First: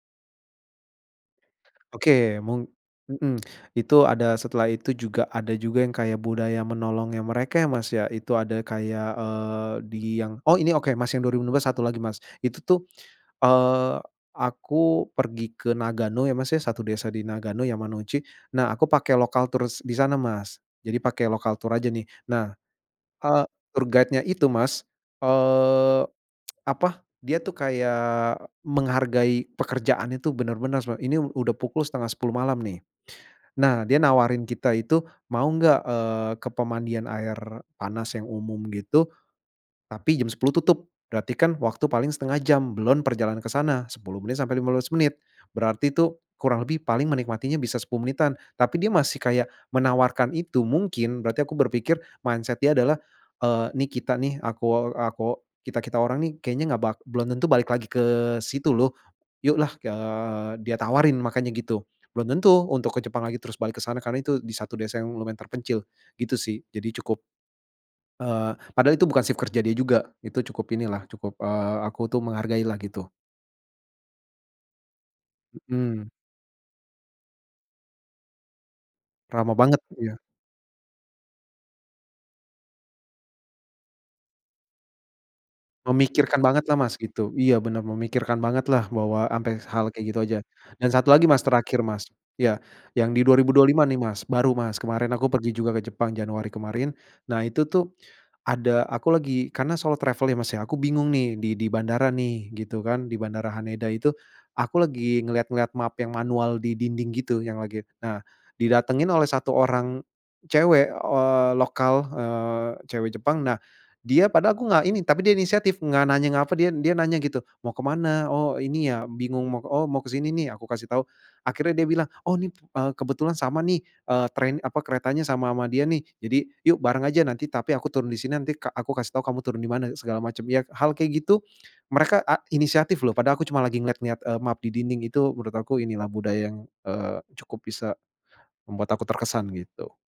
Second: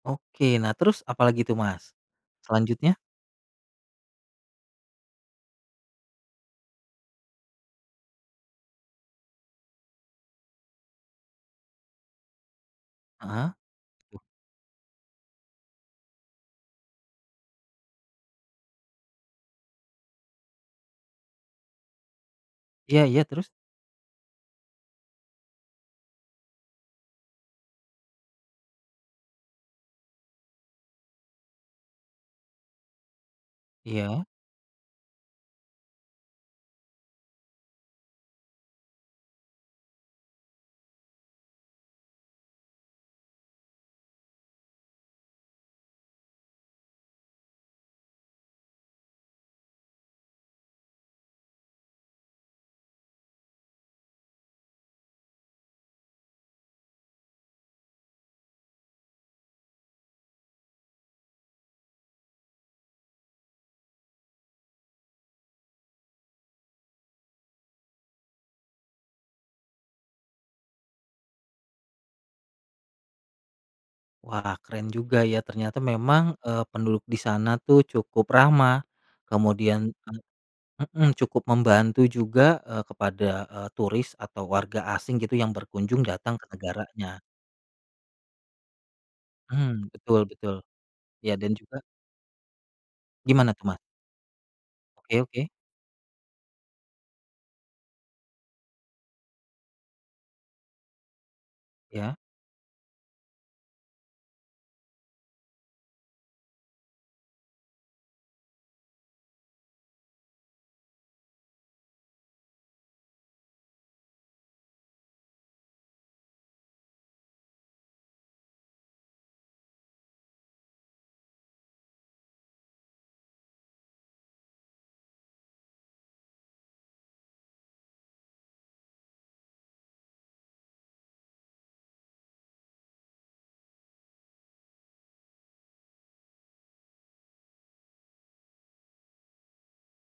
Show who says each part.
Speaker 1: Oke nah terus apalagi tuh Mas,
Speaker 2: Oke, mung
Speaker 1: selanjutnya?
Speaker 2: mhm. Itu ada setelah itu juga, ada juga yang kayak budaya menolong ya mereka ya Mas ya. Itu ada kayak, eee, di yang oh ini oke Mas yang 2025, satu lagi, Mas. Itu tuh,
Speaker 1: Heeh.
Speaker 2: eee,
Speaker 1: [unintelligible]
Speaker 2: aku pergi ke Nagano ya Mas ya, satu desa di Nagano, Yamanouchi, nah aku pake local tours di sana Mas, jadi pakai lokal tour aja nih nah,
Speaker 1: Iya iya
Speaker 2: eee,
Speaker 1: terus?
Speaker 2: tour guide-nya itu Mas, eee, apa, dia tuh kayak menghargai pekerjaan itu bener-bener seme ini udah pukul 9.30 malam nih. Nah, dia
Speaker 1: Iya?
Speaker 2: nawarin kita itu mau nggak, eee, ke pemandian air panas yang umum gitu. Tapi jam 10.00 tutup berarti kan waktu paling 1/2 jam, belon perjalanan ke sana 10 menit sampai 15 menit, berarti itu kurang lebih paling menikmatinya bisa 10 menitan, tapi dia masih kayak menawarkan itu, mungkin berarti aku berpikir, mindset dia adalah, eee, nih kita nih, akuo akuo kita-kita orang nih kayaknya nggak bak belum tentu balik lagi ke situ loh, yuk lah, eee, dia tawarin makanya gitu, belum tentu untuk ke Jepang lagi terus balik ke sana, karena itu di satu desa yang lumayan terpencil, gitu sih jadi cukup eee, padahal itu bukan shift kerja dia juga, itu cukup inilah cukup, eee, aku tuh menghargai lah gitu.
Speaker 1: Wah keren juga ya ternyata
Speaker 2: Hmm.
Speaker 1: memang, eee, penduduk di sana tuh cukup ramah
Speaker 2: Ramah banget,
Speaker 1: kemudian
Speaker 2: iya.
Speaker 1: eee, heeh cukup membantu juga, eee, kepada, eee, turis atau warga asing gitu yang berkunjung datang
Speaker 2: Memikirkan
Speaker 1: ke
Speaker 2: banget lah Mas
Speaker 1: negaranya.
Speaker 2: gitu. Iya benar memikirkan banget lah bahwa ampe
Speaker 1: Hmm,
Speaker 2: hal kayak gitu
Speaker 1: betul
Speaker 2: aja,
Speaker 1: betul.
Speaker 2: dan satu lagi
Speaker 1: Ya
Speaker 2: Mas,
Speaker 1: dan
Speaker 2: terakhir
Speaker 1: juga
Speaker 2: Mas, iya yang di dua ribu
Speaker 1: Gimana
Speaker 2: dua
Speaker 1: tuh, Mas?
Speaker 2: lima nih Mas, baru Mas, kemarin
Speaker 1: Oke
Speaker 2: aku
Speaker 1: oke.
Speaker 2: pergi juga ke Jepang Januari kemarin, nah itu tuh ada aku lagi karena solo travel ya Mas ya, aku bingung nih di di bandara
Speaker 1: Iya?
Speaker 2: nih gitu kan, di bandara Haneda itu, aku lagi ngelihat-ngelihat map yang manual di dinding gitu yang lagi nah didatengin oleh 1 orang cewek, eee, lokal, eee, cewek Jepang, nah dia padahal aku nggak ini, tapi dia inisiatif nggak nanya, nggak apa, dia dia nanya gitu, "Mau ke mana? oh ini ya bingung. Mau oh ke sini? Nih aku kasih tahu," akhirnya dia bilang, "Oh nih, eee, kebetulan sama nih," eee, train, apa keretanya sama ama dia nih, "jadi yuk bareng aja, nanti tapi aku turun di sini, nanti ka aku kasih tahu kamu turun di mana, segala macam ya," hal kayak gitu mereka a inisiatif loh, padahal aku cuma lagi ngelihat-lihat, eee, map di dinding itu menurut aku inilah budaya yang, eee, cukup bisa membuat aku terkesan gitu.